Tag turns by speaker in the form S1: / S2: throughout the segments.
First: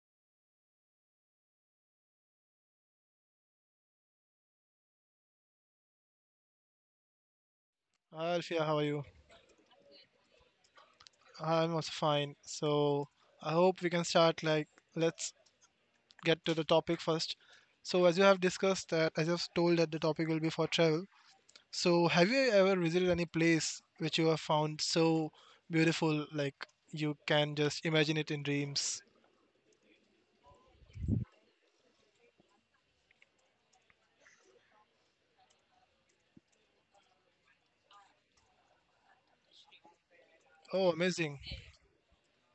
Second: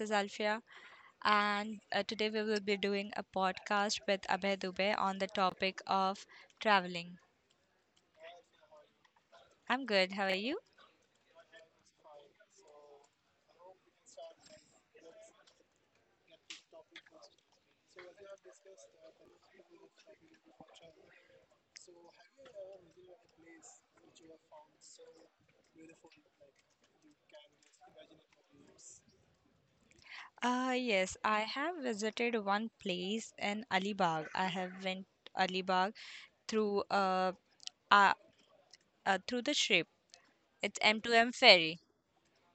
S1: is Alfia, and today we will be doing a podcast with Abhay Dubey on the topic of traveling.
S2: Hi Alfia, how are you?
S1: I'm good. How are you?
S2: I'm also fine. So I hope we can start, like, let's get to the topic first. So as you have discussed that, as I've told, that the topic will be for travel. So have you ever visited any place which you have found so beautiful, like you can just imagine it in dreams?
S1: Yes, I have visited one place in Alibag. I have went Alibag through uh, uh, through the ship. It's
S2: Oh,
S1: M2M
S2: amazing.
S1: ferry.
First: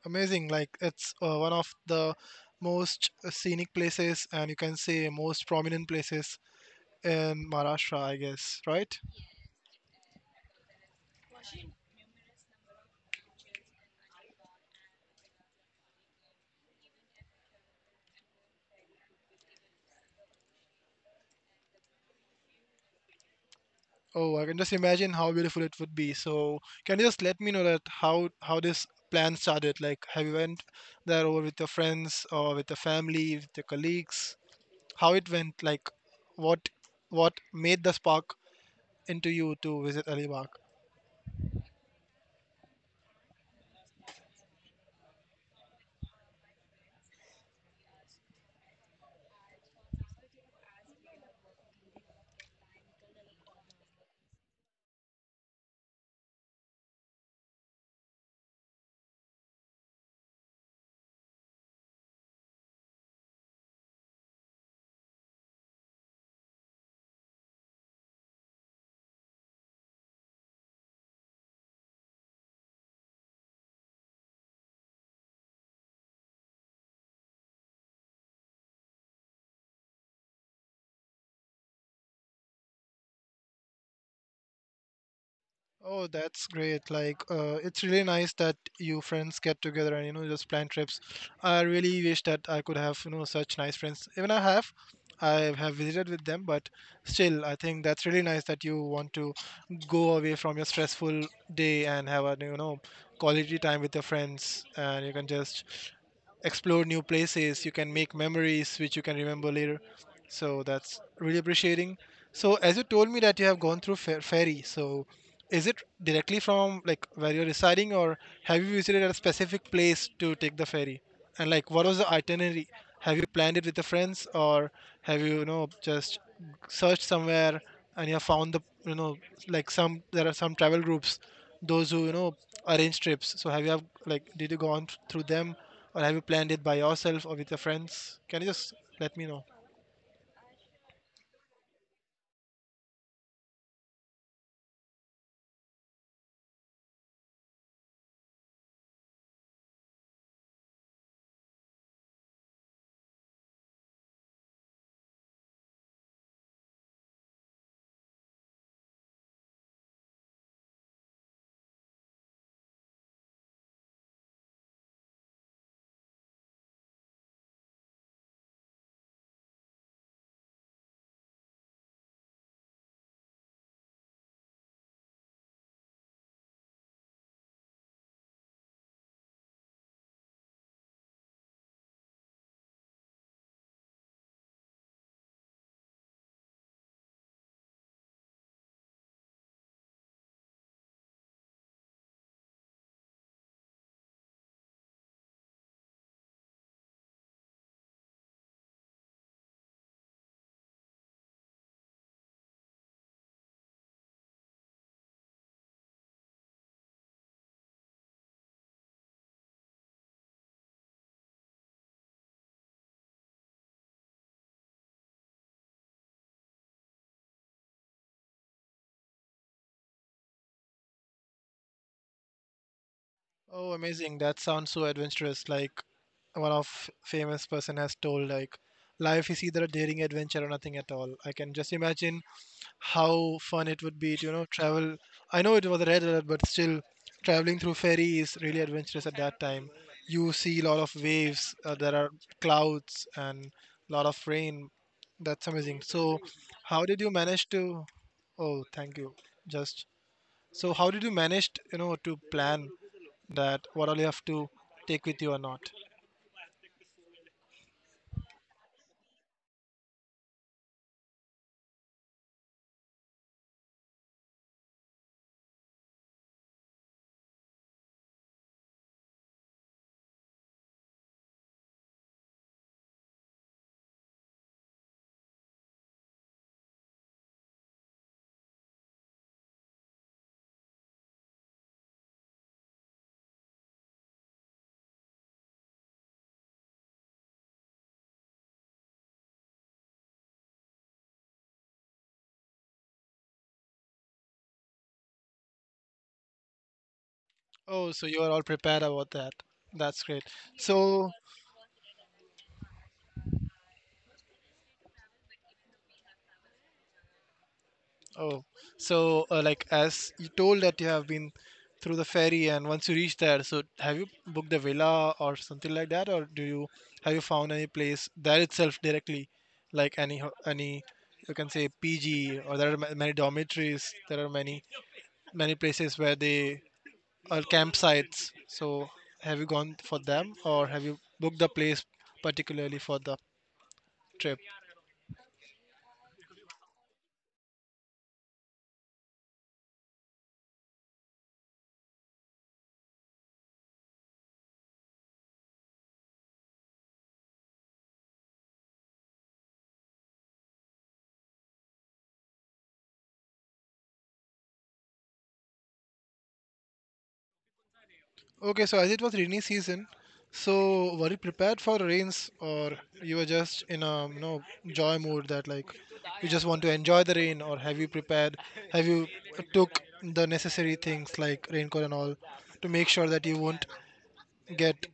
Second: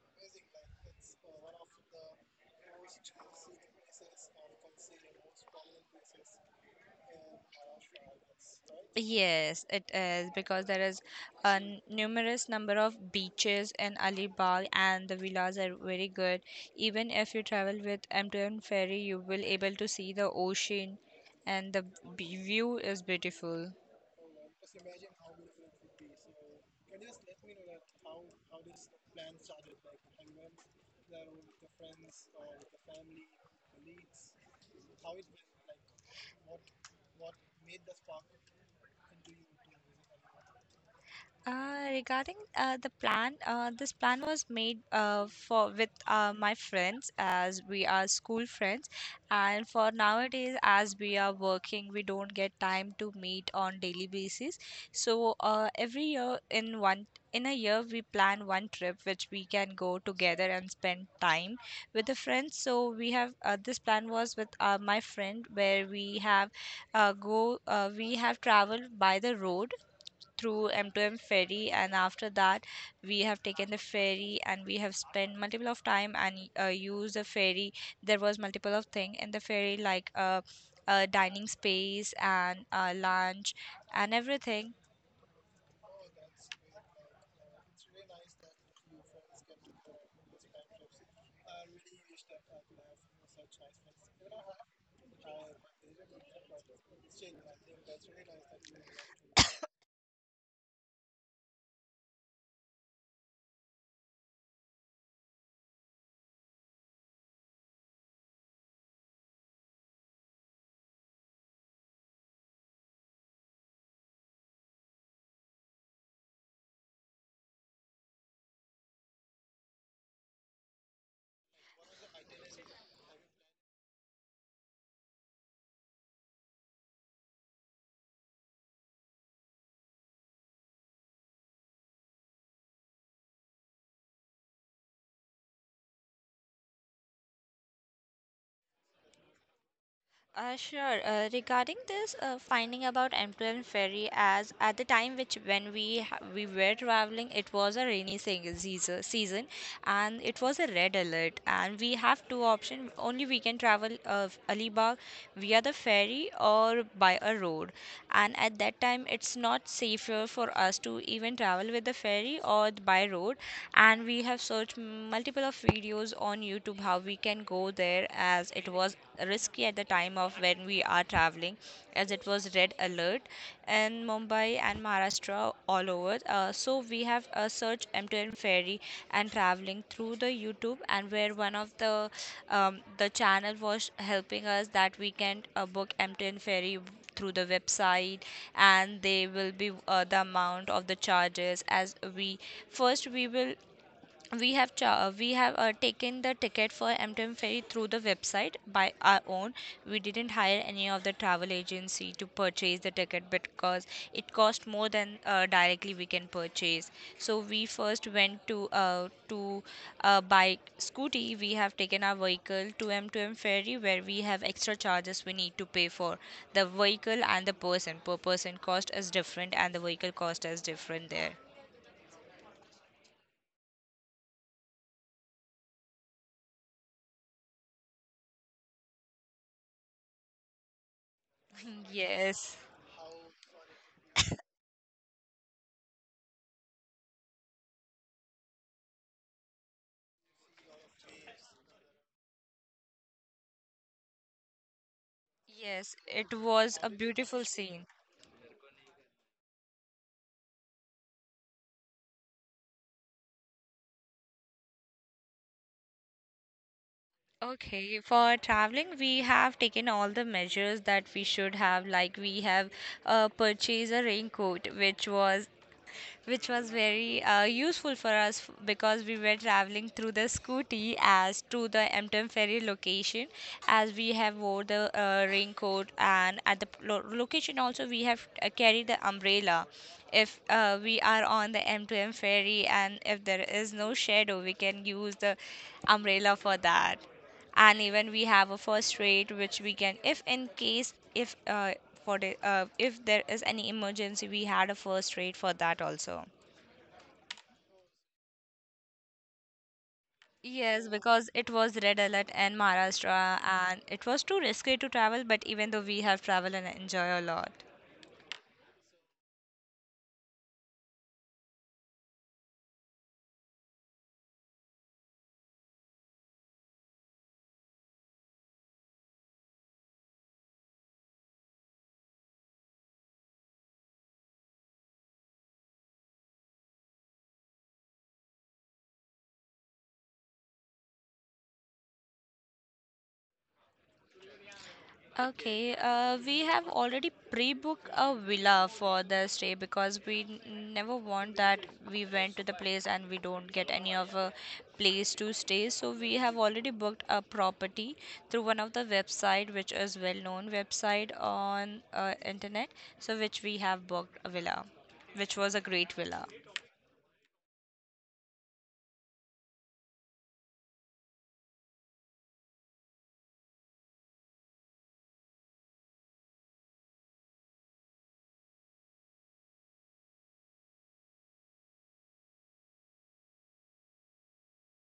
S2: Amazing. Like, it's one of the most scenic places, and you can say most prominent places in Maharashtra, I guess, right?
S1: Yes, it is because there is a numerous number of beaches in Alibag, and the villas are very good. Even if you travel with MTM ferry, you will able to see the ocean, and the view is beautiful.
S2: Oh, I can just imagine how beautiful it would be. So, can you just let me know that how this plan started? Like, have you went there over with your friends, or with your family, with your colleagues? How it went? Like, what what made the spark into you to visit Alibaug?
S1: Regarding the plan, this plan was made for with my friends, as we are school friends. And for nowadays as we are working, we don't get time to meet on daily basis. So every year in a year we plan one trip which we can go together and spend time with the friends. So we have this plan was with my friend, where we have traveled by the road through M2M ferry. And after that, we have taken the ferry, and we have spent multiple of time, and used the ferry. There was multiple of thing in the ferry, like dining space, and lunch, and everything.
S2: Oh, that's great. Like, it's really nice that you friends get together and, you know, just plan trips. I really wish that I could have, you know, such nice friends. Even I have visited with them, but still, I think that's really nice that you want to go away from your stressful day and have a, you know, quality time with your friends, and you can just explore new places. You can make memories which you can remember later. So that's really appreciating. So as you told me that you have gone through ferry, so is it directly from, like, where you're residing, or have you visited a specific place to take the ferry? And like, what was the itinerary? Have you planned it with the friends, or have you, you know, just searched somewhere and you have found the, you know, like some, there are some travel groups those who, you know, arrange trips. So have you have, like, did you go on through them, or have you planned it by yourself or with your friends? Can you just let me know?
S1: Sure. Regarding this finding about Emperor Ferry, as at the time which when we were traveling, it was a rainy season, and it was a red alert. And we have two options. Only we can travel Alibag via the ferry or by a road. And at that time, it's not safer for us to even travel with the ferry or by road. And we have searched multiple of videos on YouTube how we can go there, as it was risky at the time of when we are traveling, as it was red alert in Mumbai and Maharashtra all over. So we have searched MTN ferry and traveling through the YouTube, and where one of the channel was helping us that we can book MTN ferry through the website, and they will be the amount of the charges, as first we will we have taken the ticket for MTM ferry through the website by our own. We didn't hire any of the travel agency to purchase the ticket because it cost more than directly we can purchase. So we first went to by scooty. We have taken our vehicle to M2M ferry, where we have extra charges we need to pay for the vehicle and the person. Per person cost is different, and the vehicle cost is different there.
S2: Oh, amazing. That sounds so adventurous. Like, one of famous person has told, like, life is either a daring adventure or nothing at all. I can just imagine
S1: Yes.
S2: how fun it would be to, you know, travel. I know it was a red alert, but still traveling through ferry is really adventurous at that time. You see a lot of waves, there are clouds and a lot of rain. That's amazing.
S1: Yes,
S2: So
S1: it was
S2: how
S1: a
S2: did you
S1: beautiful
S2: manage to?
S1: scene.
S2: Oh, thank you. Just so how did you manage, you know, to plan that what all you have to take with you or not?
S1: Okay, for traveling, we have taken all the measures that we should have. Like, we have purchased a raincoat, which was very useful for us because we were traveling through the scooty as to the Emtem ferry location, as we have wore the raincoat, and at the location also we have carried the umbrella. If we are on the M2M ferry, and if there is no shadow, we can use the umbrella for that. And even we have a first aid which we can, if in case if for the, if there is any emergency, we had a first aid for that also.
S2: Oh, so you are all prepared about that. That's great.
S1: Yes,
S2: So,
S1: because it was red alert in Maharashtra, and it was too risky to travel, but even though we have traveled and enjoy a lot.
S2: oh, so like as you told that you have been through the ferry, and once you reach there, so have you booked a villa or something like that, or do you have you found any place there itself directly, like any, you can say, PG, or there are many dormitories, there are many places where they, or campsites. So have you gone for them, or have you booked the place particularly for the trip?
S1: Okay, we have already pre-booked a villa for the stay, because we never want that we went to the place and we don't get any of a place to stay. So we have already booked a property through one of the website, which is well-known website on internet. So which we have booked a villa, which was a great villa.
S2: Okay, so as it was rainy season, so were you prepared for rains, or you were just in a, you know, joy mood that, like, you just want to enjoy the rain, or have you prepared, have you took the necessary things like raincoat and all to make sure that you won't get,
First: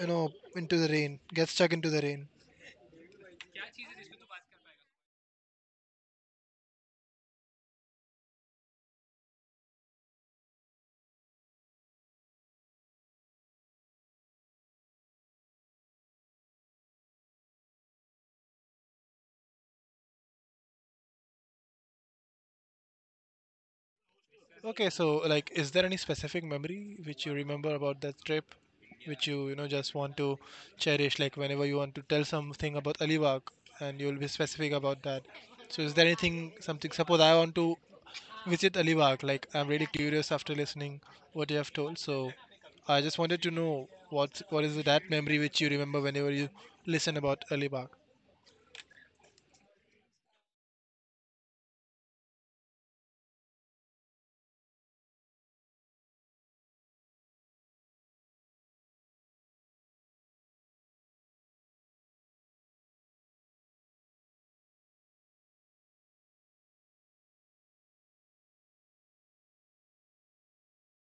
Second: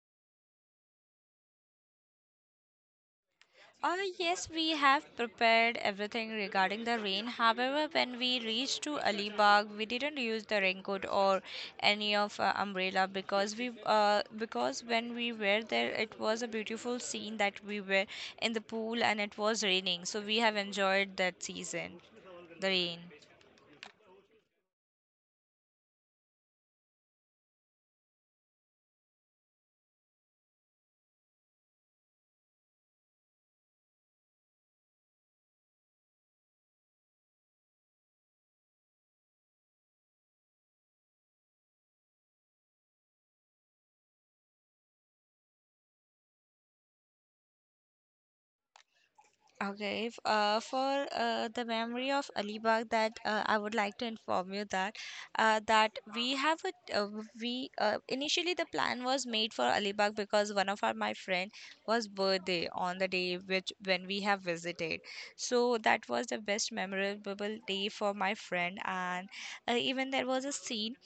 S2: you know, into the rain, get stuck into the rain?
S1: Yes, we have prepared everything regarding the rain. However, when we reached to Alibag, we didn't use the raincoat or any of umbrella, because when we were there, it was a beautiful scene that we were in the pool and it was raining. So we have enjoyed that season, the rain.
S2: Okay, so like, is there any specific memory which you remember about that trip, which you know, just want to cherish? Like, whenever you want to tell something about Alibag, and you'll be specific about that. So, is there anything, something? Suppose I want to visit Alibag. Like, I'm really curious after listening what you have told. So, I just wanted to know what is that memory which you remember whenever you listen about Alibag.
S1: Okay, for the memory of Alibag, that I would like to inform you that we have a we initially the plan was made for Alibag, because one of our my friend was birthday on the day which when we have visited. So that was the best memorable day for my friend. And even there was a scene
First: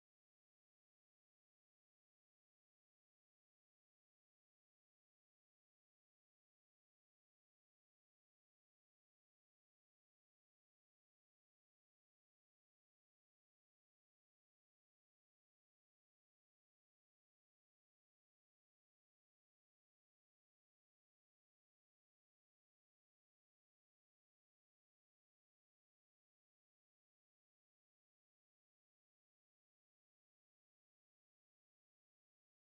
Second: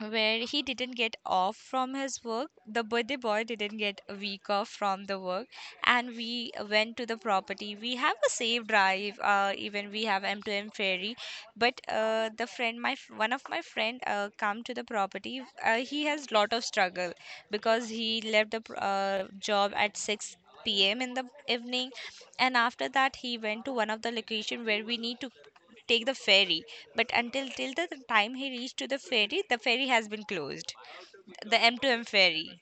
S1: where he didn't get off from his work. The birthday boy didn't get a week off from the work, and we went to the property. We have a safe drive, even we have m to m ferry, but the friend, one of my friend, come to the property. He has lot of struggle because he left the job at 6 p.m. in the evening, and after that he went to one of the location where we need to take the ferry. But until till the time he reached to the ferry has been closed, the m to m ferry.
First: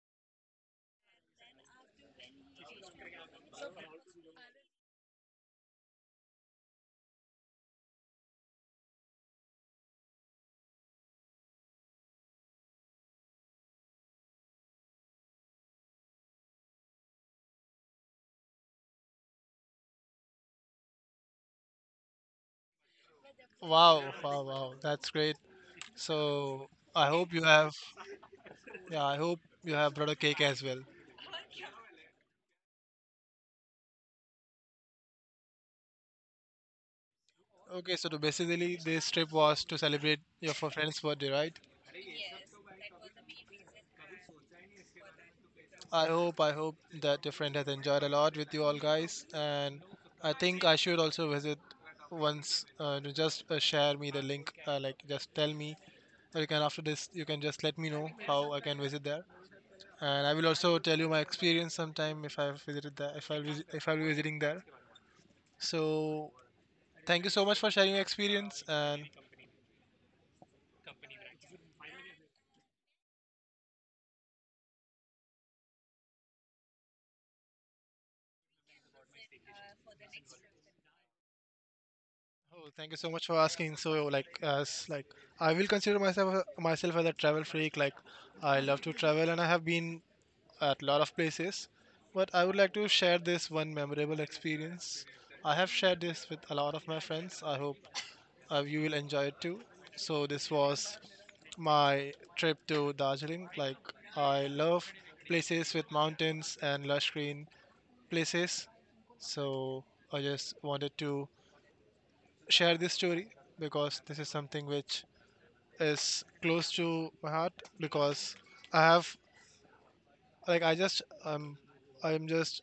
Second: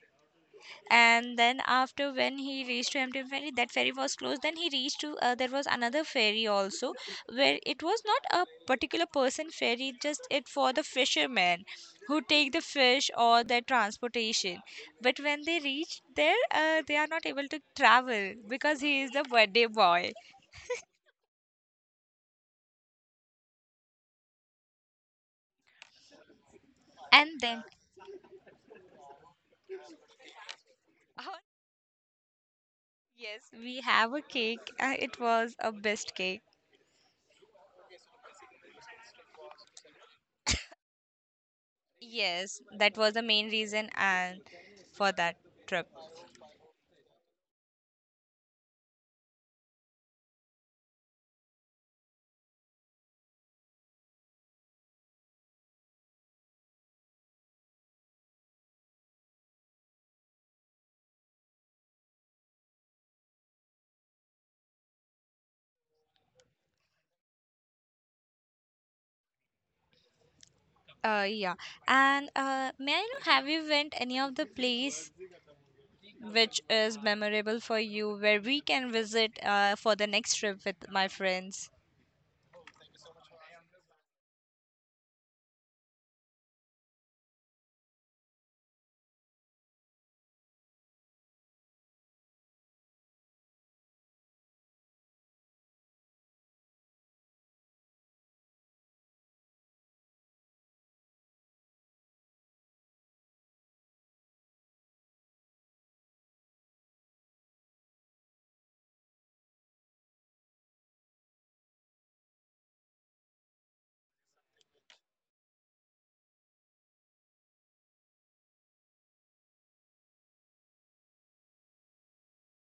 S1: And then after when he reached to m ferry, that ferry was closed. Then he reached to there was another ferry also, where it was not a particular person ferry, just it for the fishermen who take the fish or their transportation. But when they reach there, they are not able to travel because he is the birthday boy.
S2: Wow, wow, wow! That's great. So I hope
S1: And
S2: you
S1: then
S2: have, yeah, I hope you have brought a cake as well.
S1: Yes, we have a cake. It was a best cake.
S2: Okay, so to basically this trip was to celebrate your friend's birthday, right?
S1: Yes, that was the main reason, and for that trip.
S2: I hope that your friend has enjoyed a lot with you all guys, and I think I should also visit once. To just share me the link, like just tell me, or you can after this you can just let me know how I can visit there, and I will also tell you my experience sometime if I've visited there, if I'll visit, if I'll be visiting there. So thank you so much for sharing your experience, and
S1: Yeah. And may I know, have you went any of the place which is memorable for you, where we can visit for the next trip with my friends?
S2: oh, thank you so much for asking. So, like, as like, I will consider myself as a travel freak. Like, I love to travel, and I have been at a lot of places. But I would like to share this one memorable experience. I have shared this with a lot of my friends. I hope you will enjoy it too. So, this was my trip to Darjeeling. Like, I love places with mountains and lush green places. So, I just wanted to share this story because this is something which is close to my heart because I have, like I just I'm just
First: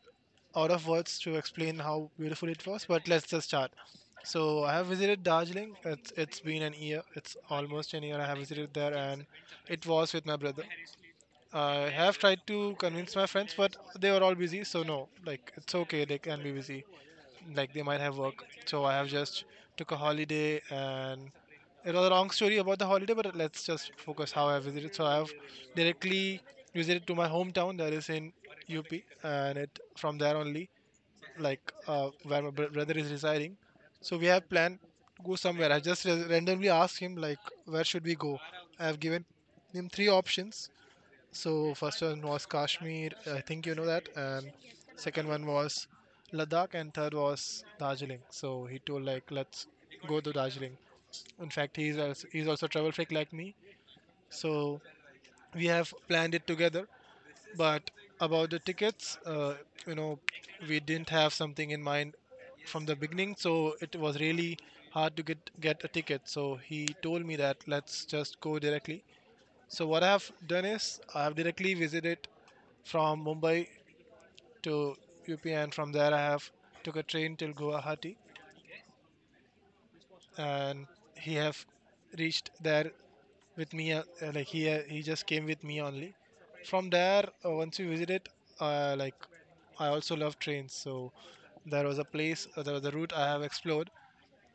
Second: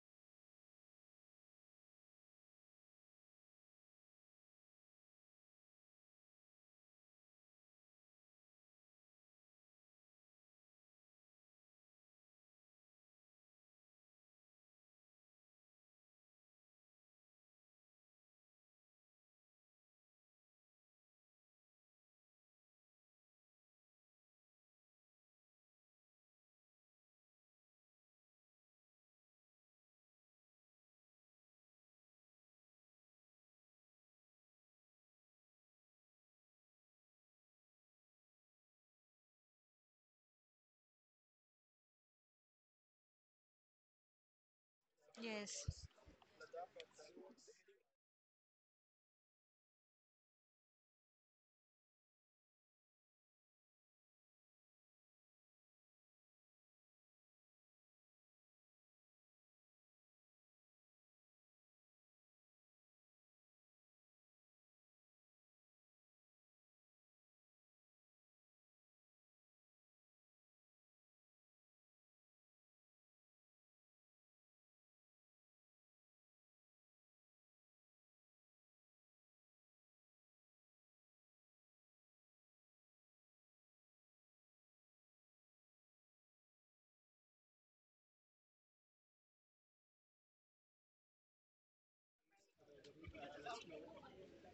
S2: out of words to explain how beautiful it was, but let's just start. So I have visited Darjeeling. It's been an year. It's almost an year I have visited there, and it was with my brother. I have tried to convince my friends, but they were all busy, so no, like it's okay, they can be busy, like they might have work, so I have just took a holiday, and it was a long story about the holiday, but let's just focus how I visited. So I have directly visited to my hometown, that is in UP, and it from there only, like where my brother is residing, so we have planned go somewhere. I just randomly asked him, like, where should we go. I have given him three options. So first one was Kashmir, I think you know that, and second one
S1: Yes.
S2: was Ladakh, and third was Darjeeling. So he told, like, let's go to Darjeeling. In fact, he's also a travel freak like me. So we have planned it together. But about the tickets, you know, we didn't have something in mind from the beginning, so it was really hard to get a ticket. So he told me that let's just go directly. So what I've done is I have directly visited from Mumbai to UP, and from there I have took a train till Guwahati, and he have reached there with me. Like he, he just came with me only. From there, once we visited, like I also love trains, so there was a place, there was a route I have explored,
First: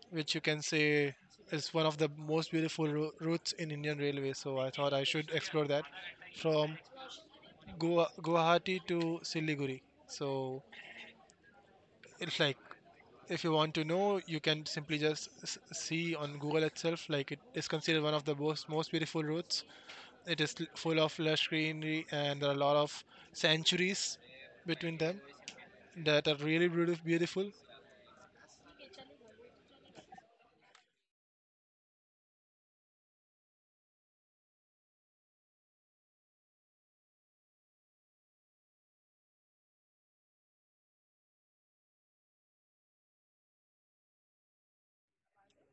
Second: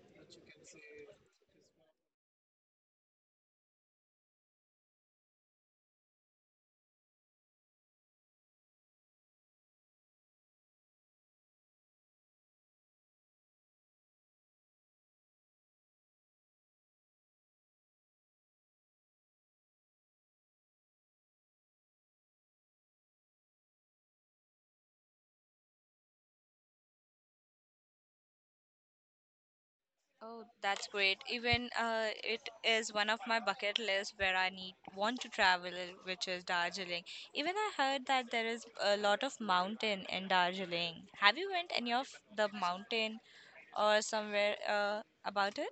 S2: which you can say is one of the most beautiful routes in Indian Railway. So I thought I should explore that from Goa, Guwahati to Siliguri. So it's like if you want to know, you can simply just see on Google itself. Like it is considered one of the most beautiful routes. It is full of lush greenery, and there are a lot of sanctuaries between them that are really beautiful. Beautiful.
S1: Oh, that's great. Even it is one of my bucket lists, where I need want to travel, which is Darjeeling. Even I heard that there is a lot of mountain in Darjeeling. Have you went any of the mountain or somewhere about it?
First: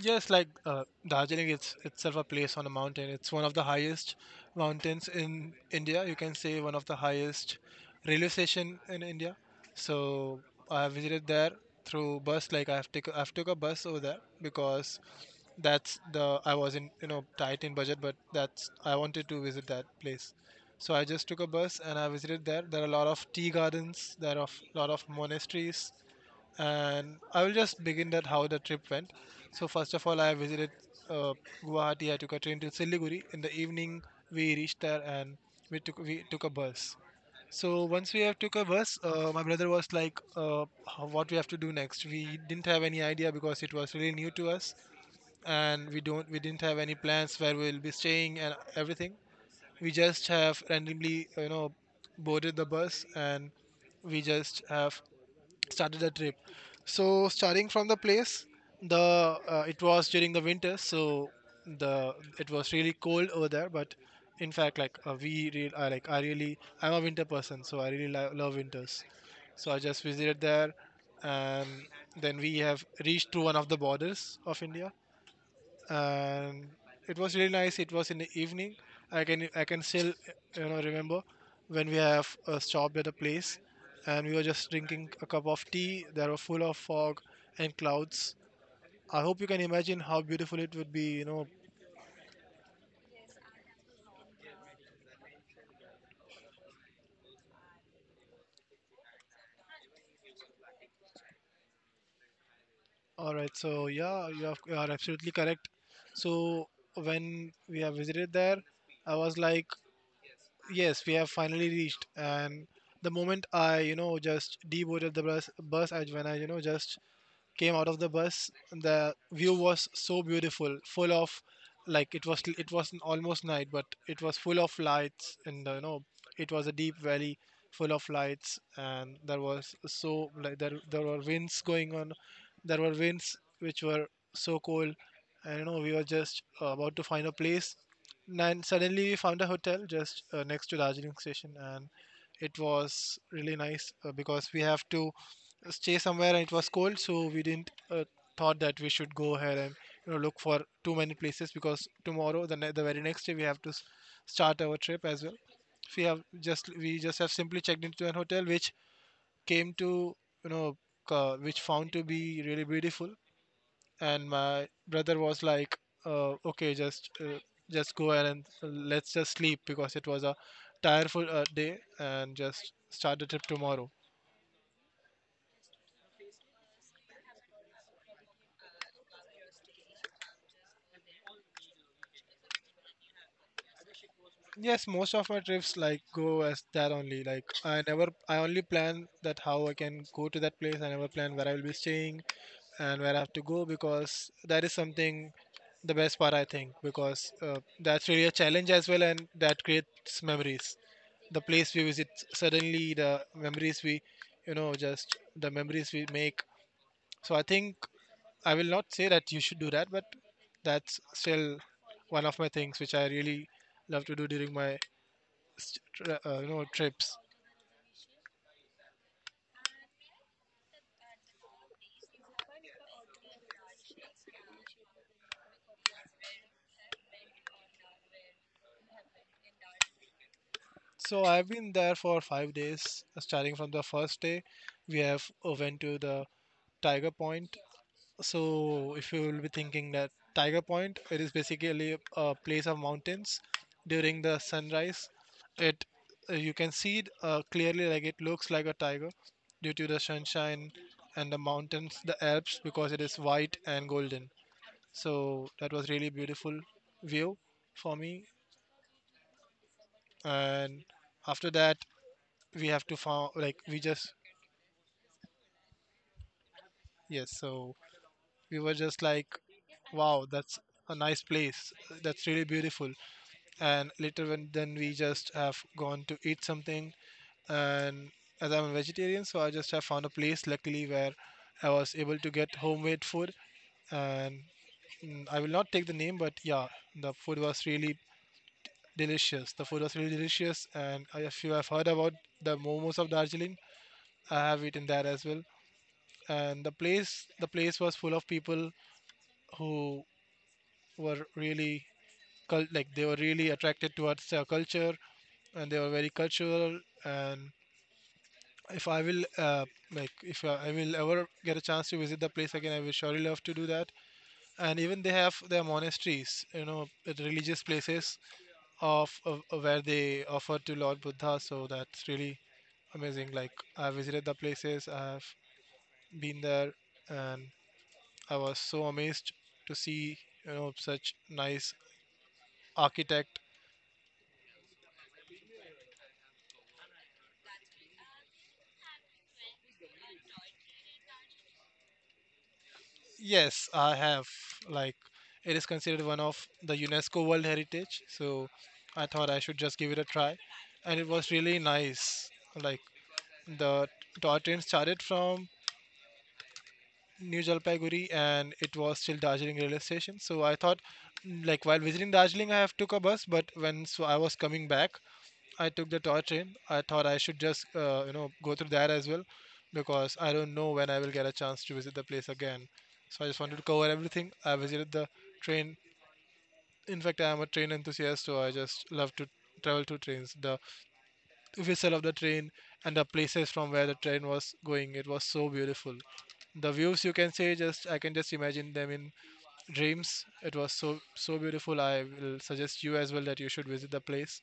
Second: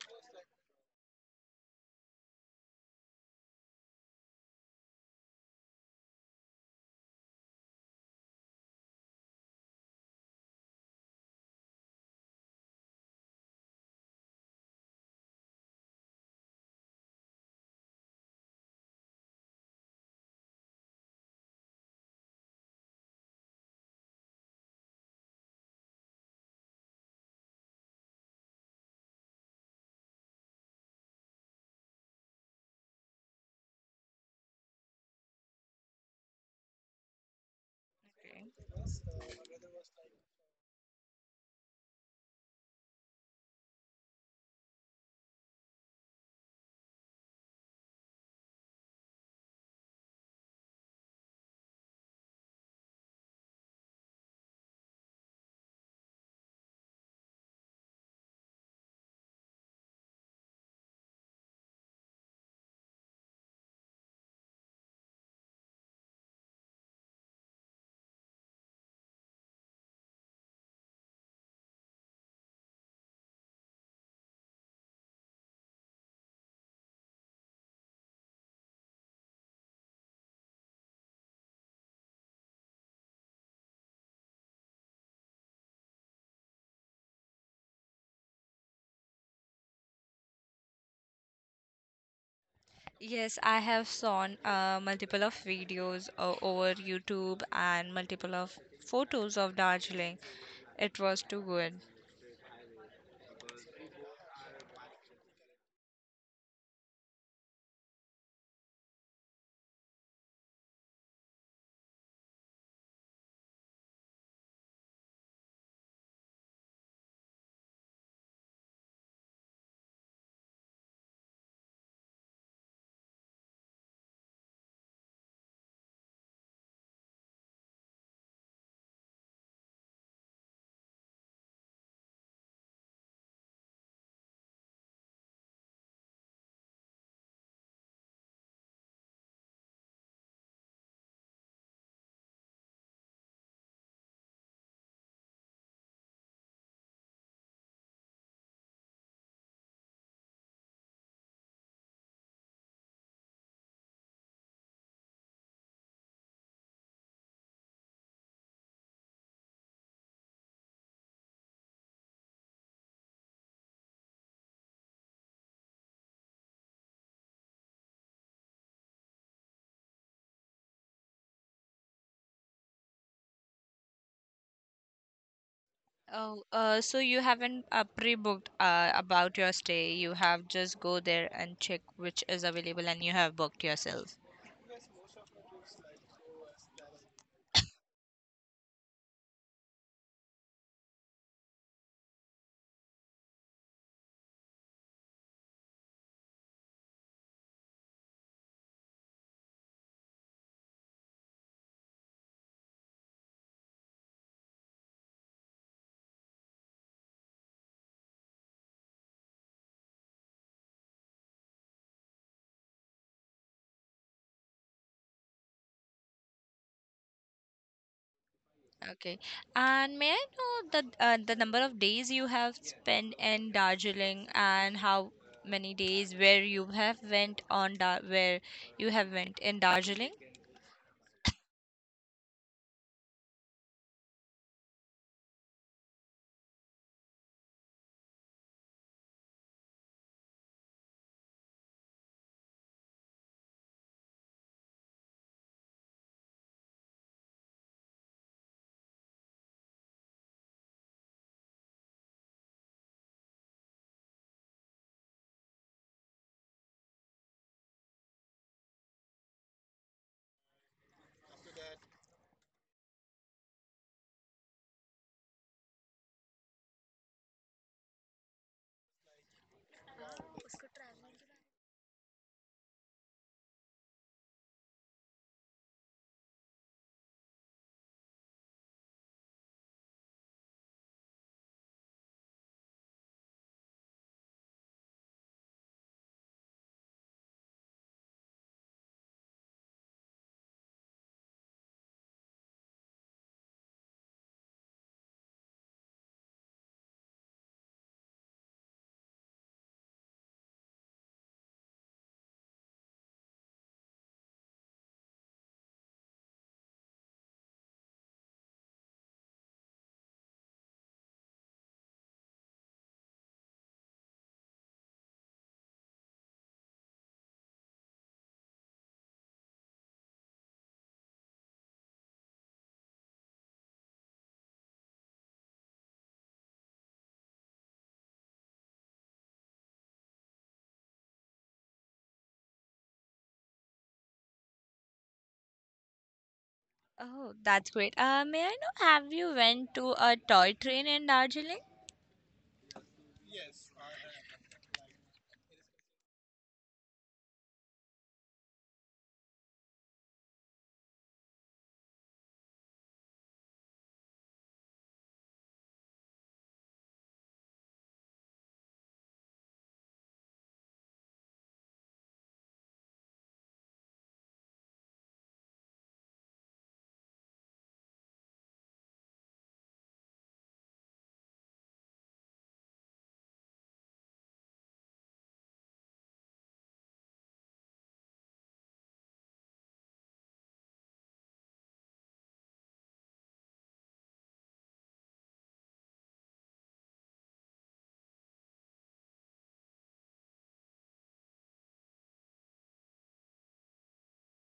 S2: Yes, like Darjeeling, it's itself a place on a mountain. It's one of the highest mountains in India. You can say one of the highest railway station in India. So I have visited there through bus. Like I have take, I have took a bus over there because that's the, I was in, you know, tight in budget, but that's I wanted to visit that place. So I just took a bus and I visited there. There are a lot of tea gardens. There are a lot of monasteries, and I will just begin that how the trip went. So first of all, I visited uh, Guwahati. I took a train to Siliguri. In the evening, we reached there and we took a bus. So once we have
S1: Okay.
S2: took a bus, my brother was like, "How-" "What we have to do next?" We didn't have any idea because it was really new to us, and we don't we didn't have any plans where we will be staying and everything. We just have randomly, you know, boarded the bus and we just have started the trip. So starting from the place, the it was during the winter, so the it was really cold over there. But in fact, like we real, I like, I really, I'm a winter person, so I really love winters. So I just visited there, and then we have reached to one of the borders of India, and it was really nice. It was in the evening. I can still remember when we have stopped at a place and we were just drinking a cup of tea. There were full of fog and clouds. I hope you can imagine how beautiful it would be. You know.
S1: Yes, I have seen multiple of videos over YouTube, and multiple of photos of Darjeeling. It was too good.
S2: All right. So yeah, you are absolutely correct. So when we have visited there, I was like, yes, we have finally reached. And the moment I just deboarded the bus, bus I when I you know just came out of the bus, the view was so beautiful, full of, like, it was almost night, but it was full of lights, and it was a deep valley full of lights. And there was, so, like, there were winds going on. There were winds which were so cold. And we were just about to find a place, and suddenly we found a hotel just next to Darjeeling station. And it was really nice because we have to stay somewhere and it was cold, so we didn't thought that we should go ahead and look for too many places, because tomorrow the very next day we have to start our trip as well. We just have simply checked into an hotel which came to you know which found to be really beautiful, and my brother was like, okay, just go ahead and let's just sleep, because it was a tireful day, and just start the trip tomorrow.
S1: Oh, so you haven't pre-booked about your stay. You have just go there and check which is available, and you have booked yourself.
S2: Yes, most of my trips like go as that only. Like, I never, I only plan that how I can go to that place. I never plan where I will be staying and where I have to go, because that is something the best part I think, because that's really a challenge as well, and that creates memories. The place we visit, suddenly the memories we make. So I think I will not say that you should do that, but that's still one of my things which I really love to do during my s- trips.
S1: Okay. And may I know the number of days you have spent in Darjeeling, and how many days where you have went in Darjeeling?
S2: So I've been there for 5 days. Starting from the first day, we have went to the Tiger Point. So if you will be thinking that Tiger Point, it is basically a place of mountains. During the sunrise, it you can see it clearly, like it looks like a tiger due to the sunshine and the mountains, the Alps, because it is white and golden. So that was really beautiful view for me. And after that we have to found, like, we just, yes, so we were just like, wow, that's a nice place, that's really beautiful. And later when then we just have gone to eat something. And as I'm a vegetarian, so I just have found a place luckily where I was able to get homemade food. And I will not take the name, but yeah, the food was really delicious. The food was really delicious. And if you have heard about the momos of Darjeeling, I have eaten that as well. And the place was full of people who were really like, they were really attracted towards their culture, and they were very cultural. And if I will, uh, if I will ever get a chance to visit the place again, I will surely love to do that. And even they have their monasteries, religious places of where they offer to Lord Buddha. So that's really amazing. Like, I visited the places, I have been there, and I was so amazed to see such nice architect.
S1: Oh, that's great. May I know have you went to a toy train in Darjeeling?
S2: Yes, I have. Like, it is considered one of the UNESCO World Heritage, so I thought I should just give it a try, and it was really nice. Like, the Tottenham started from New Jalpaiguri and it was still Darjeeling railway station. So I thought, like, while visiting Darjeeling, I have took a bus, but when so I was coming back, I took the toy train. I thought I should just go through that as well, because I don't know when I will get a chance to visit the place again. So I just wanted to cover everything. I visited the train. In fact, I am a train enthusiast, so I just love to travel to trains. The whistle of the train and the places from where the train was going. It was so beautiful. The views you can say, just I can just imagine them in dreams. It was so so beautiful. I will suggest you as well that you should visit the place.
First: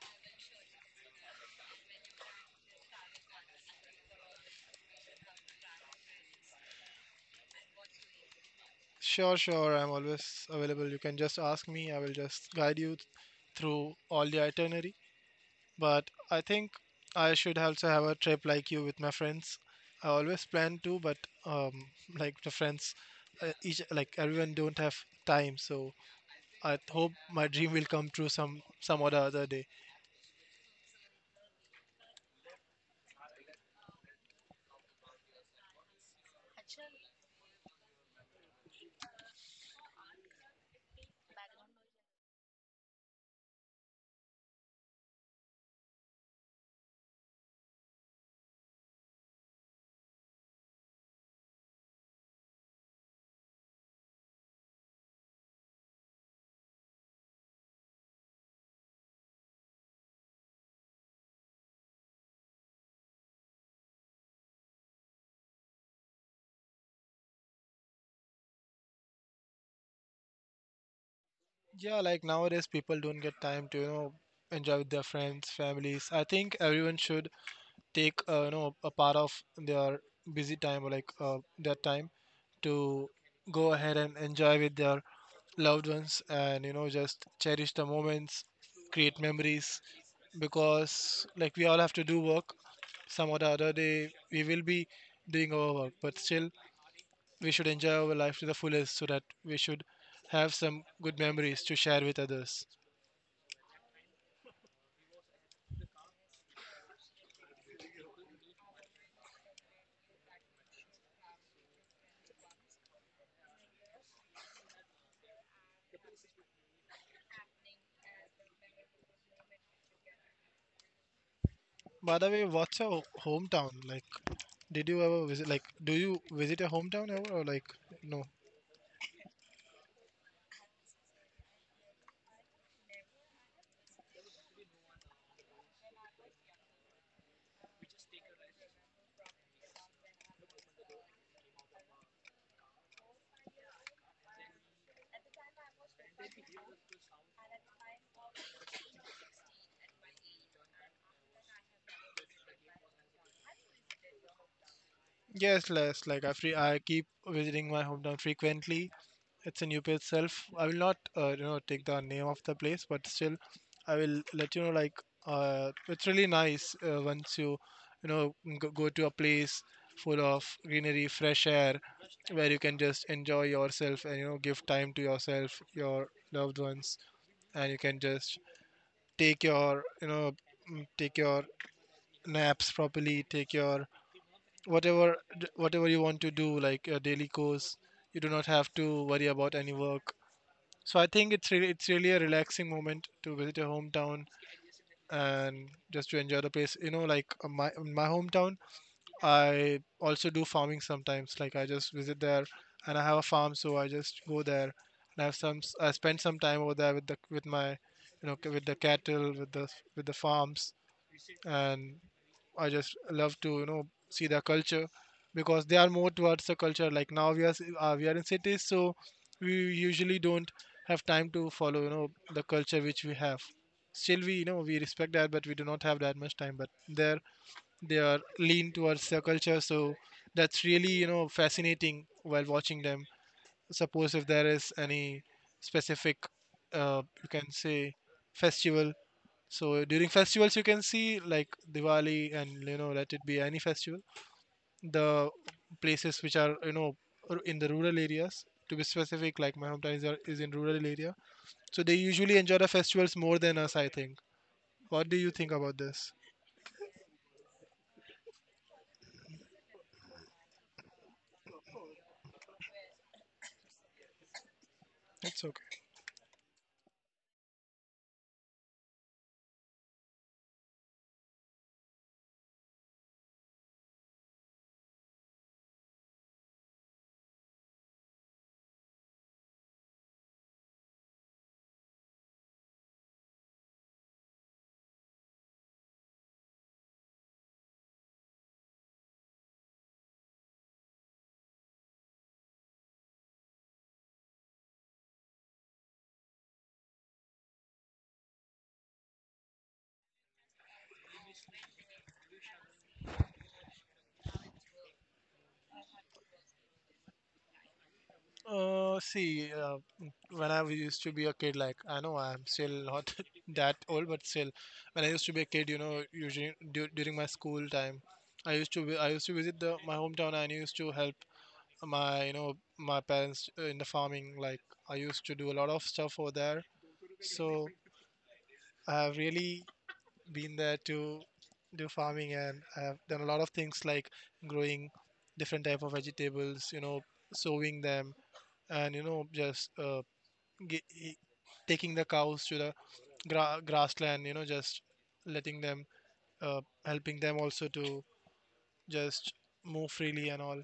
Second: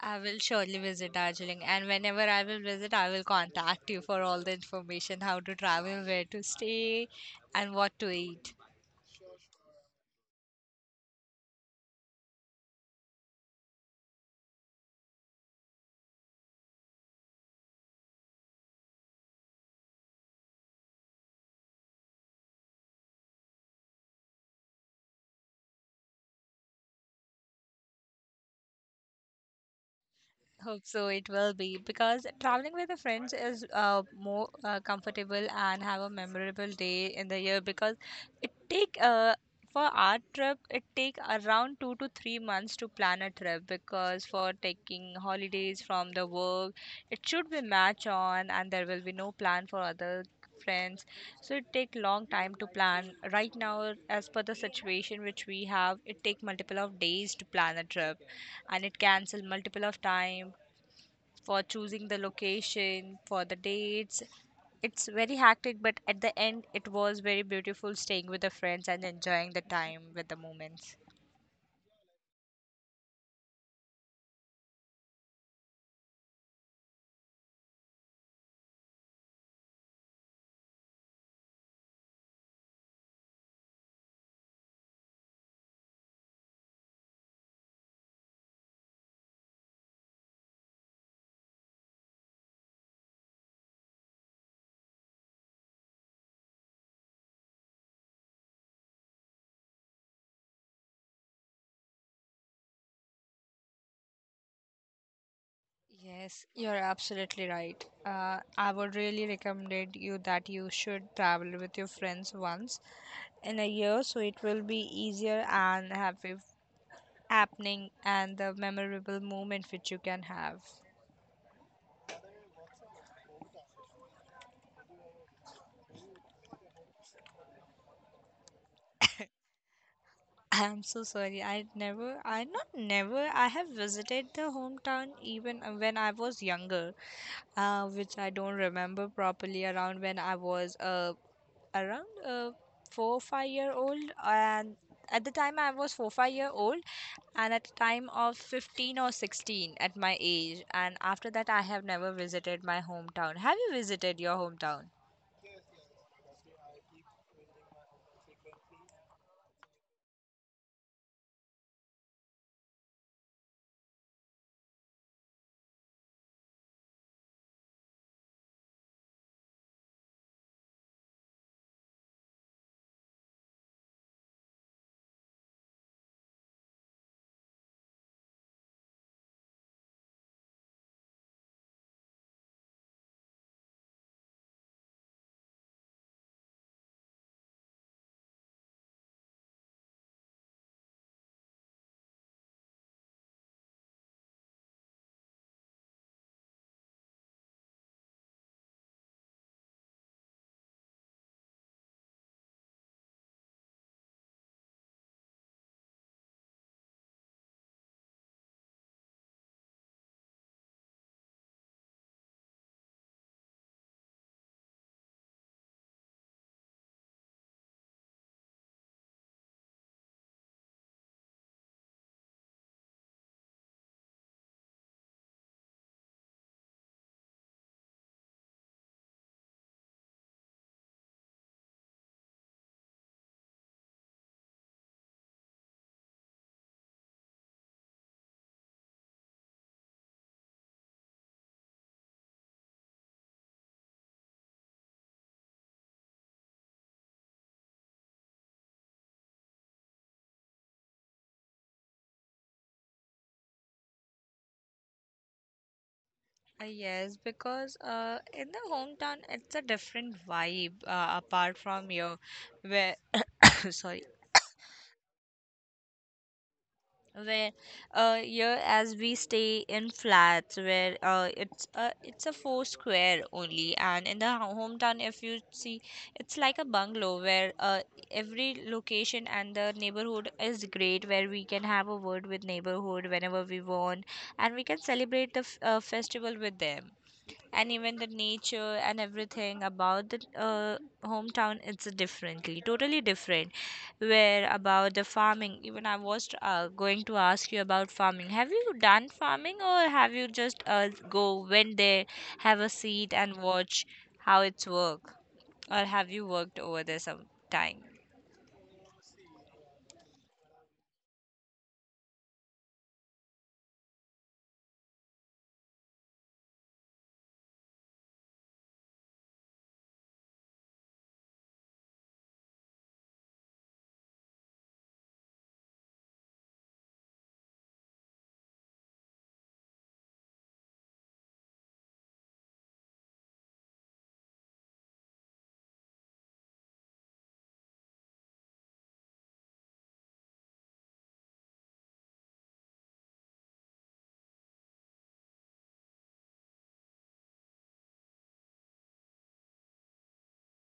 S1: I will surely visit Darjeeling, and whenever I will visit, I will contact you for all the information, how to travel, where to stay, and what to eat.
S2: Sure, sure. I'm always available. You can just ask me. I will just guide you through all the itinerary. But I think I should also have a trip like you with my friends. I always plan to, but um, like, the friends, each like, everyone don't have time. So I hope my dream will come true some other day.
S1: Hope so it will be, because traveling with the friends is more comfortable and have a memorable day in the year, because it take for our trip it take around 2 to 3 months to plan a trip, because for taking holidays from the work it should be match on, and there will be no plan for other friends. So it take long time to plan. Right now, as per the situation which we have, it take multiple of days to plan a trip, and it cancel multiple of time for choosing the location, for the dates. It's very hectic, but at the end, it was very beautiful staying with the friends and enjoying the time with the moments.
S2: Yeah, like, nowadays people don't get time to enjoy with their friends, families. I think everyone should take a part of their busy time, or like their time to go ahead and enjoy with their loved ones, and just cherish the moments, create memories. Because like, we all have to do work, some other day we will be doing our work, but still we should enjoy our life to the fullest, so that we should have some good memories to share with others.
S1: Yes, you're absolutely right. I would really recommend you that you should travel with your friends once in a year, so it will be easier and happy happening, and the memorable moment which you can have.
S2: By the way, what's your hometown? Like, did you ever visit? Like, do you visit your hometown ever, or like, no?
S1: I'm so sorry. I never, I not never, I have visited the hometown, even when I was younger, which I don't remember properly around when I was around 4 or 5 year old. And at the time I was 4 5 year old, and at the time of 15 or 16 at my age. And after that I have never visited my hometown. Have you visited your hometown?
S2: Yes, less like I keep visiting my hometown frequently. It's in UP itself. I will not take the name of the place, but still I will let you know like, it's really nice, once you go to a place full of greenery, fresh air, where you can just enjoy yourself, and give time to yourself, your loved ones, and you can just take your take your naps properly, take your whatever you want to do, like a daily course. You do not have to worry about any work, so I think it's really a relaxing moment to visit your hometown, and just to enjoy the place. Like, my in my hometown, I also do farming sometimes. Like, I just visit there, and I have a farm, so I just go there, and I have I spend some time over there with the with my you know c- with the cattle, with the farms and I just love to see the culture, because they are more towards the culture. Like, now we are in cities, so we usually don't have time to follow the culture which we have. Still, we you know we respect that, but we do not have that much time. But there they are lean towards their culture, so that's really fascinating while watching them. Suppose if there is any specific, you can say, festival, so during festivals, you can see like Diwali, and let it be any festival, the places which are in the rural areas. To be specific, like my hometown is in rural area, so they usually enjoy the festivals more than us, I think. What do you think about this?
S1: Yes, because in the hometown it's a different vibe apart from here, where sorry,
S2: It's okay.
S1: where here as we stay in flats, where it's a four square only, and in the ho- hometown if you see, it's like a bungalow, where every location and the neighborhood is great, where we can have a word with neighborhood whenever we want, and we can celebrate the festival with them. And even the nature and everything about the hometown, it's differently totally different, where about the farming. Even I was going to ask you about farming. Have you done farming, or have you just go when they have a seat and watch how it's work, or have you worked over there some time
S2: Uh, see, uh, when I used to be a kid, like I know I'm still not that old, but still, when I used to be a kid, you know, usually during my school time, I used to I used to visit the my hometown and I used to help my you know my parents in the farming, like I used to do a lot of stuff over there. So I have really been there to do farming, and I have done a lot of things like growing different type of vegetables, you know, sowing them, and you know just ge- e- taking the cows to the grassland, you know, just letting them, helping them also to just move freely and all.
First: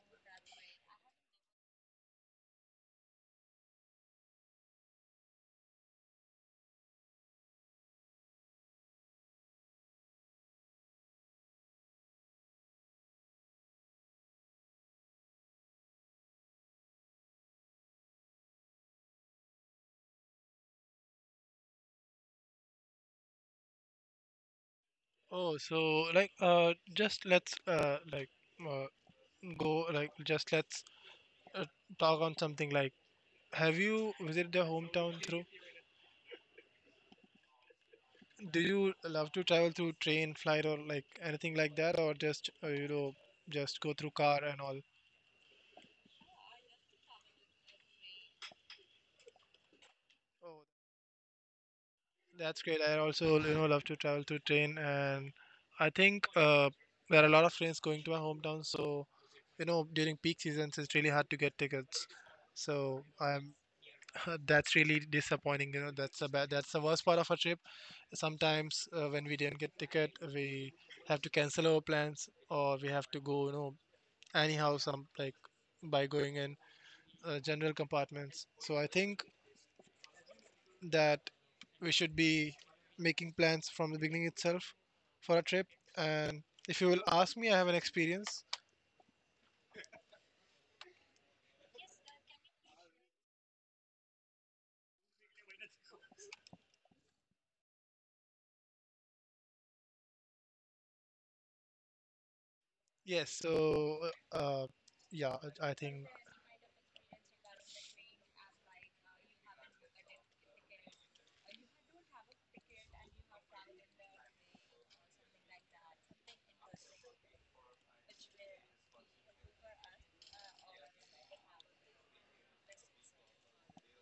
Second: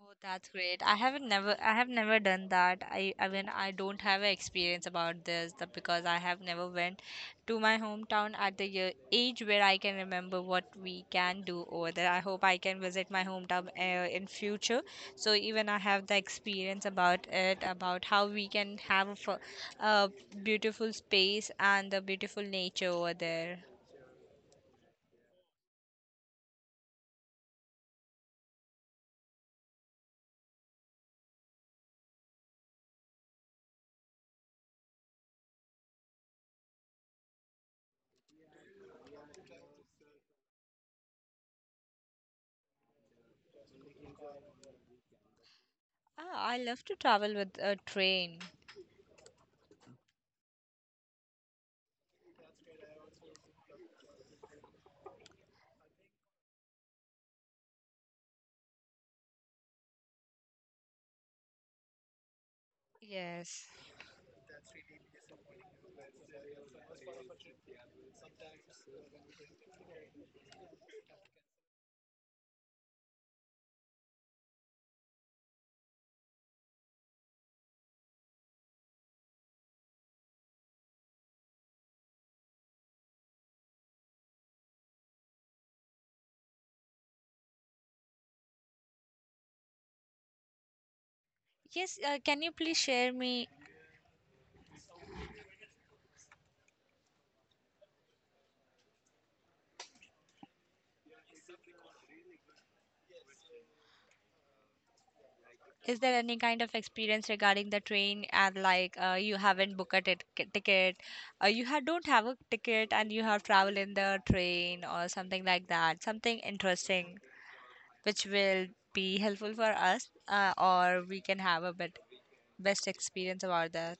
S1: Oh, that's great. I have never done that. I mean I don't have an experience about this that, because I have never went to my hometown at the year, age, where I can remember what we can do over there. I hope I can visit my hometown in future. So even I have the experience about it, about how we can have a, a beautiful space and the beautiful nature over there.
S2: Oh, so like just let's like uh, go, like just let's uh, talk on something like, have you visited your hometown through do you love to travel through train, flight, or like anything like that, or just you know, just go through car and all?
S1: Ah, I love to travel with a train.
S2: Oh, that's great. I also, you know, love to travel through train. And I think there are a lot of trains going to my hometown, so you know during peak seasons it's really hard to get tickets. So I'm
S1: Yes.
S2: that's really disappointing. You know, that's a bad, that's the worst part of a trip. Sometimes when we didn't get ticket, we have to cancel our plans or we have to go, you know, anyhow, some like by going in general compartments. So I think that we should be making plans from the beginning itself for a trip. And if you will ask me, I have an experience.
S1: Yes, can you please share me.
S2: Yes. So uh, yeah, I
S1: Is
S2: think,
S1: there any kind of experience regarding the train, and like you haven't booked a ticket, you ha don't have a ticket and you have traveled in the train or something like that, something interesting which will be helpful for us or we can have a bit best experience about that.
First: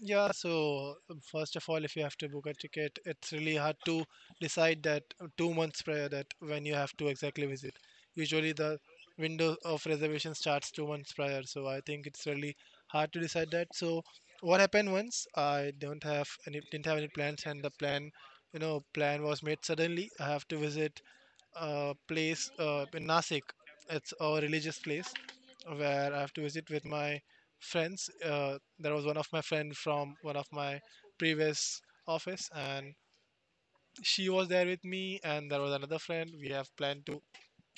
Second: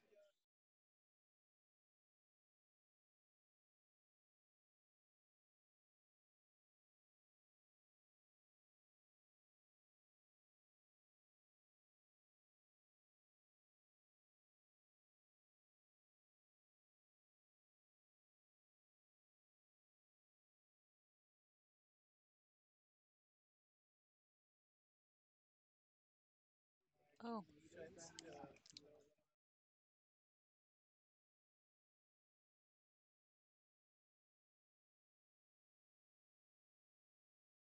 S2: yeah, so first of all, if you have to book a ticket, it's really hard to decide that, 2 months prior, that when you have to exactly visit. Usually the window of reservation starts 2 months prior, so I think it's really hard to decide that. So what happened once, I don't have any didn't have any plans, and the plan, you know, plan was made suddenly. I have to visit a place in Nasik. It's a religious place where I have to visit with my
S1: Oh,
S2: friends. There was one of my friend from one of my previous office, and she was there with me. And there was another friend. We have planned to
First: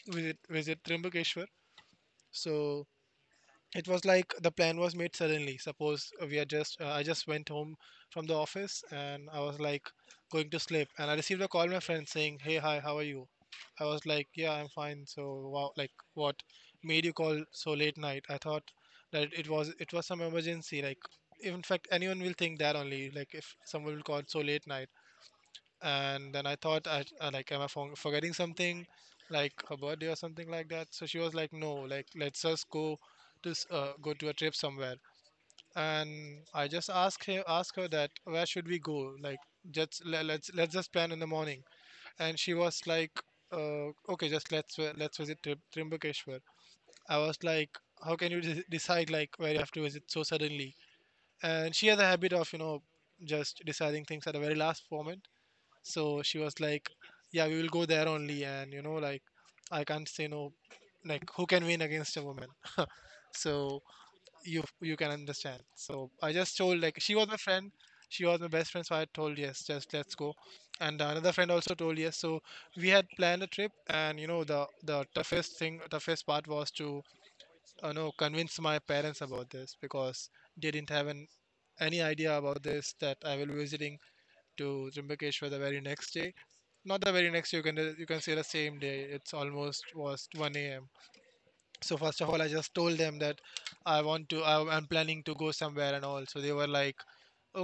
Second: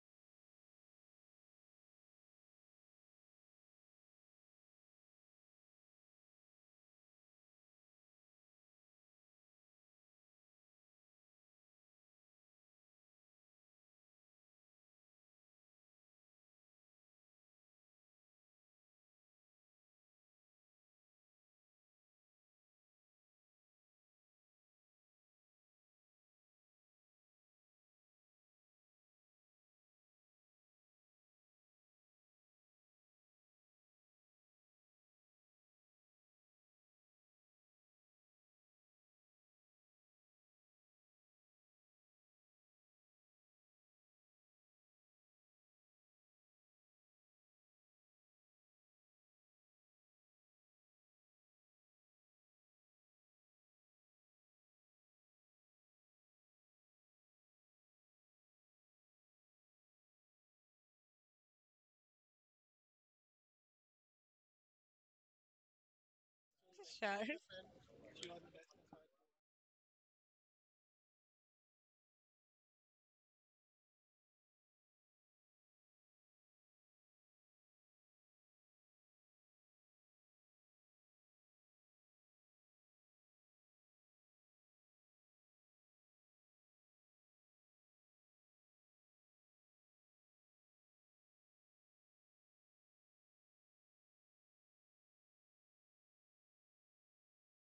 S2: visit Trimbakeshwar. So it was like the plan was made suddenly. Suppose we are just I just went home from the office, and I was like going to sleep, and I received a call, my friend saying, "Hey, hi, how are you?" I was like, "Yeah, I'm fine. So wow, like what made you call so late night?" I thought that it was some emergency, like in fact anyone will think that only, like if someone will call so late night. And then I thought, I, like am I forgetting something like her birthday or something like that. So she was like, "No, like let's just go to go to a trip somewhere." And I just asked her that where should we go, like just let's just plan in the morning. And she was like, "Okay, just let's let's visit Trimbakeshwar." I was like, how can you decide like where you have to visit so suddenly? And she has a habit of, you know, just deciding things at the very last moment. So she was like, "Yeah, we will go there only," and you know, like I can't say no. Like who can win against a woman? So you can understand. So I just told, like she was my
S1: sure.
S2: friend, she was my best friend, so I told yes, just let's go. And another friend also told yes. So we had planned a trip. And you know the toughest part was to, you know, convince my parents about this, because they didn't have an any idea about this, that I will be visiting to Trimbakeshwar the very next day. Not the very next day, you can say the same day. It's almost was 1 a.m. So first of all, I just told them that I I'm planning to go somewhere and all. So they were like,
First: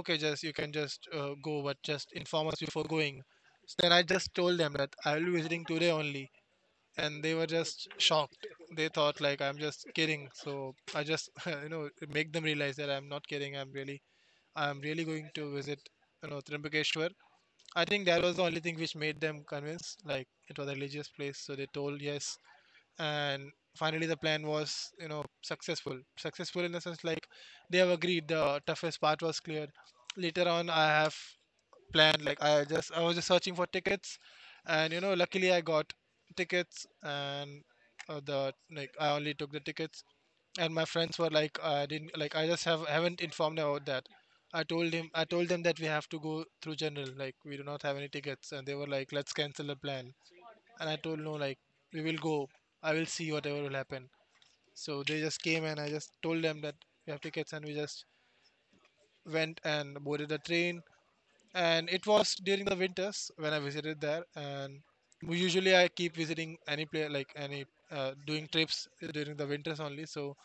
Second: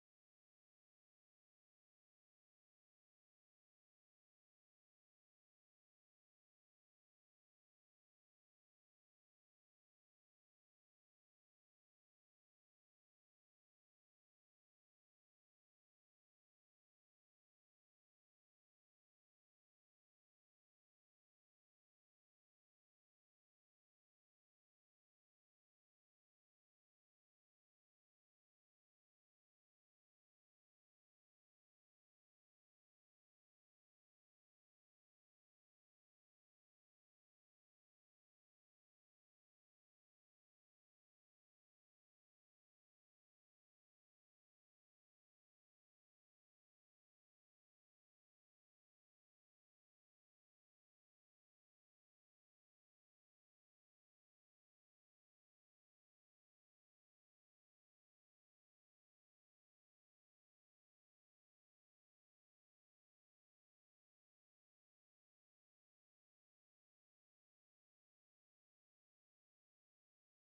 S2: okay, just you can just go, but just inform us before going. So then I just told them that I will be visiting today only, and they were just shocked. They thought like I'm just kidding. So I just you know make them realize that I'm not kidding. I'm really going to visit, you know, Trimbakeshwar. I think that was the only thing which made them convinced. Like it was a religious place, so they told yes. And finally the plan was, you know, successful in the sense like they have agreed, the toughest part was cleared. Later on, I have planned, like I just, I was just searching for tickets, and you know, luckily I got tickets. And the like I only took the tickets, and my friends were like, I didn't like I just haven't informed about that. I told them that we have to go through general, like we do not have any tickets, and they were like, "Let's cancel the plan." And I told no, like we will go. I will see whatever will happen. So they just came, and I just told them that we have tickets. And we just went and boarded the train. And it was during the winters when I visited there. And usually I keep visiting any place, like any doing trips during the winters only. So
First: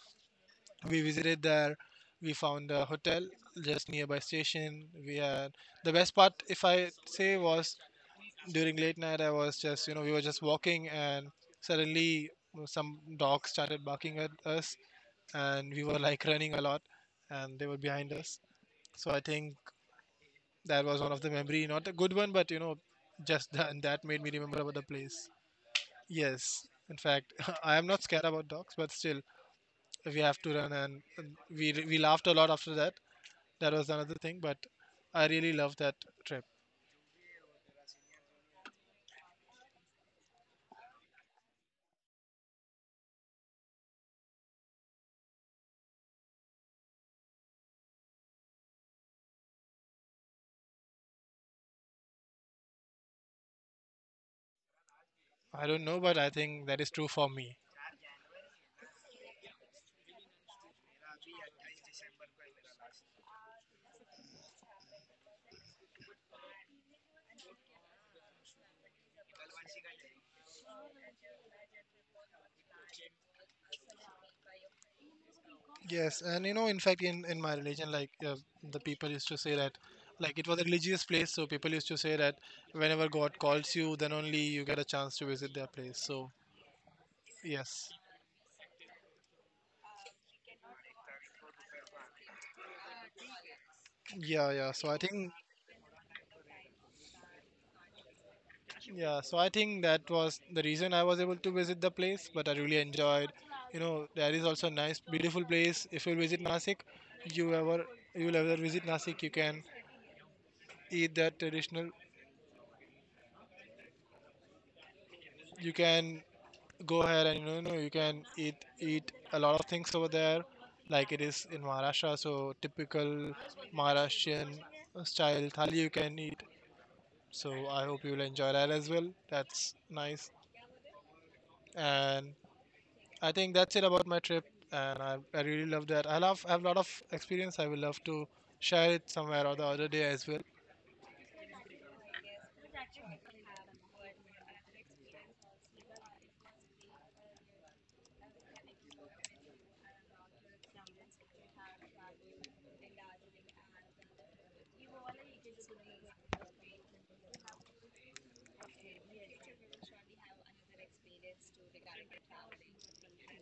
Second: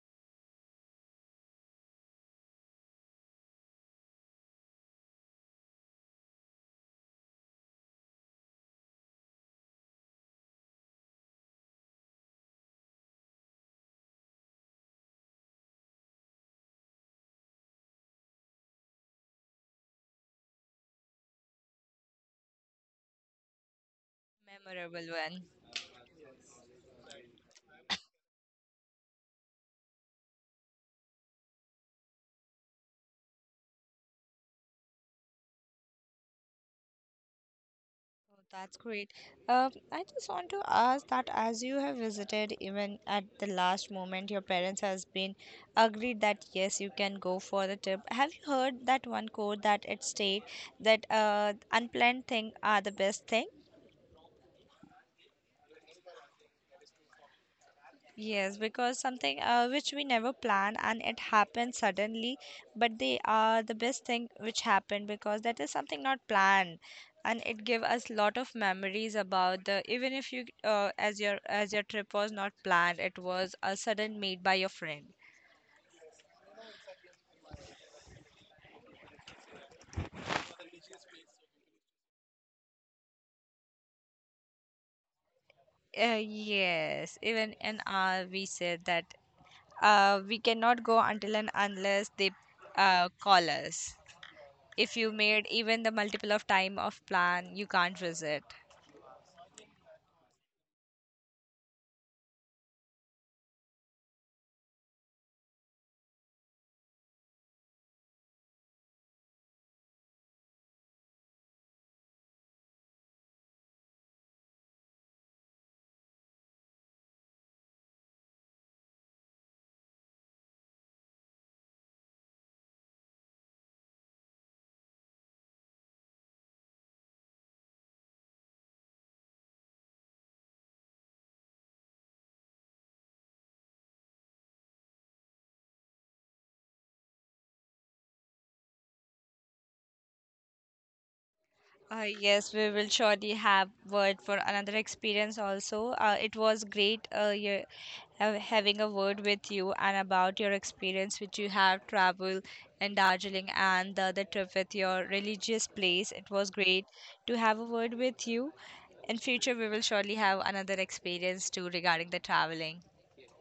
S2: we visited there. We found a hotel just nearby station. We had the best part, if I say, was during late night. I was just, you know, we were just walking, and suddenly some dogs started barking at us, and we were like running a lot, and they were behind us. So I think that was one of the memory, not a good one, but you know, just that, that made me remember about the
S1: Memorable
S2: place.
S1: one.
S2: Yes, in fact, I am not scared about dogs, but still we have to run. And we laughed a lot after that. That was another thing, but I really loved that trip.
S1: That's great. I just want to ask that as you have visited, even at the last moment, your parents has been agreed that yes, you can go for the trip. Have you heard that one quote that it state that unplanned thing are the best thing?
S2: I don't know, but I think that is true for me.
S1: Yes, because something which we never plan and it happens suddenly, but they are the best thing which happened because that is something not planned, and it give us lot of memories about the, even if you as your trip was not planned, it was a sudden made by your friend.
S2: Yes, and you know, in fact, in my religion, like the people used to say that, like it was a religious place, so people used to say that whenever God calls you, then only you get a chance to visit their place. So
S1: Yes, even in
S2: yes,
S1: our we said that we cannot go until and unless they call us.
S2: yeah, yeah. So
S1: If
S2: I
S1: you
S2: think,
S1: made even the multiple of time of plan, you can't visit.
S2: yeah, so I think that was the reason I was able to visit the place, but I really enjoyed. You know, that is also a nice, beautiful place. If you visit Nasik, you ever you will ever visit Nasik, you can eat that traditional, you can go ahead, and you know, you know you can eat a lot of things over there, like it is in Maharashtra. So typical Maharashtrian style thali you can eat. So I hope you'll enjoy that as well. That's nice. And I think that's it about my trip. And I really love that, I love, I have a lot of experience, I will love to share it somewhere or the other day as well.
S1: Yes, we will surely have word for another experience also. It was great, having a word with you and about your experience which you have traveled in Darjeeling and the other trip with your religious place. It was great to have a word with you. In future, we will surely have another experience too regarding the traveling.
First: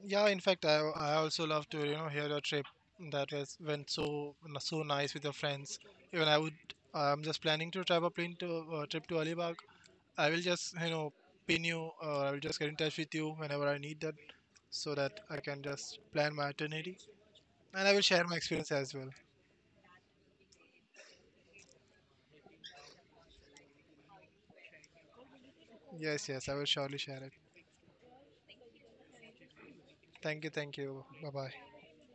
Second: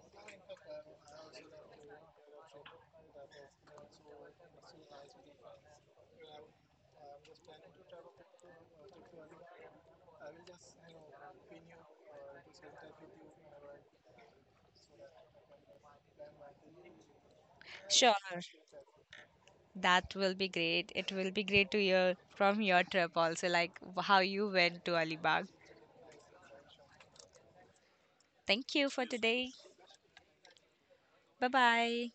S2: Yeah, in fact, I also love to, you know, hear your trip that was went so so nice with your friends. Even I would, I'm just planning to travel a plane to trip to Alibag. I will just, you know, pin you, or I will just get in touch with you whenever I need that, so that I can just plan my itinerary. And I will
S1: Sure,
S2: share my experience as well.
S1: that will be great. It will be great to hear from your trip also, like how you went to Alibag.
S2: Yes, yes, I will surely share it.
S1: Thank you for today.
S2: Thank you, thank you. Bye
S1: Bye
S2: bye.
S1: bye.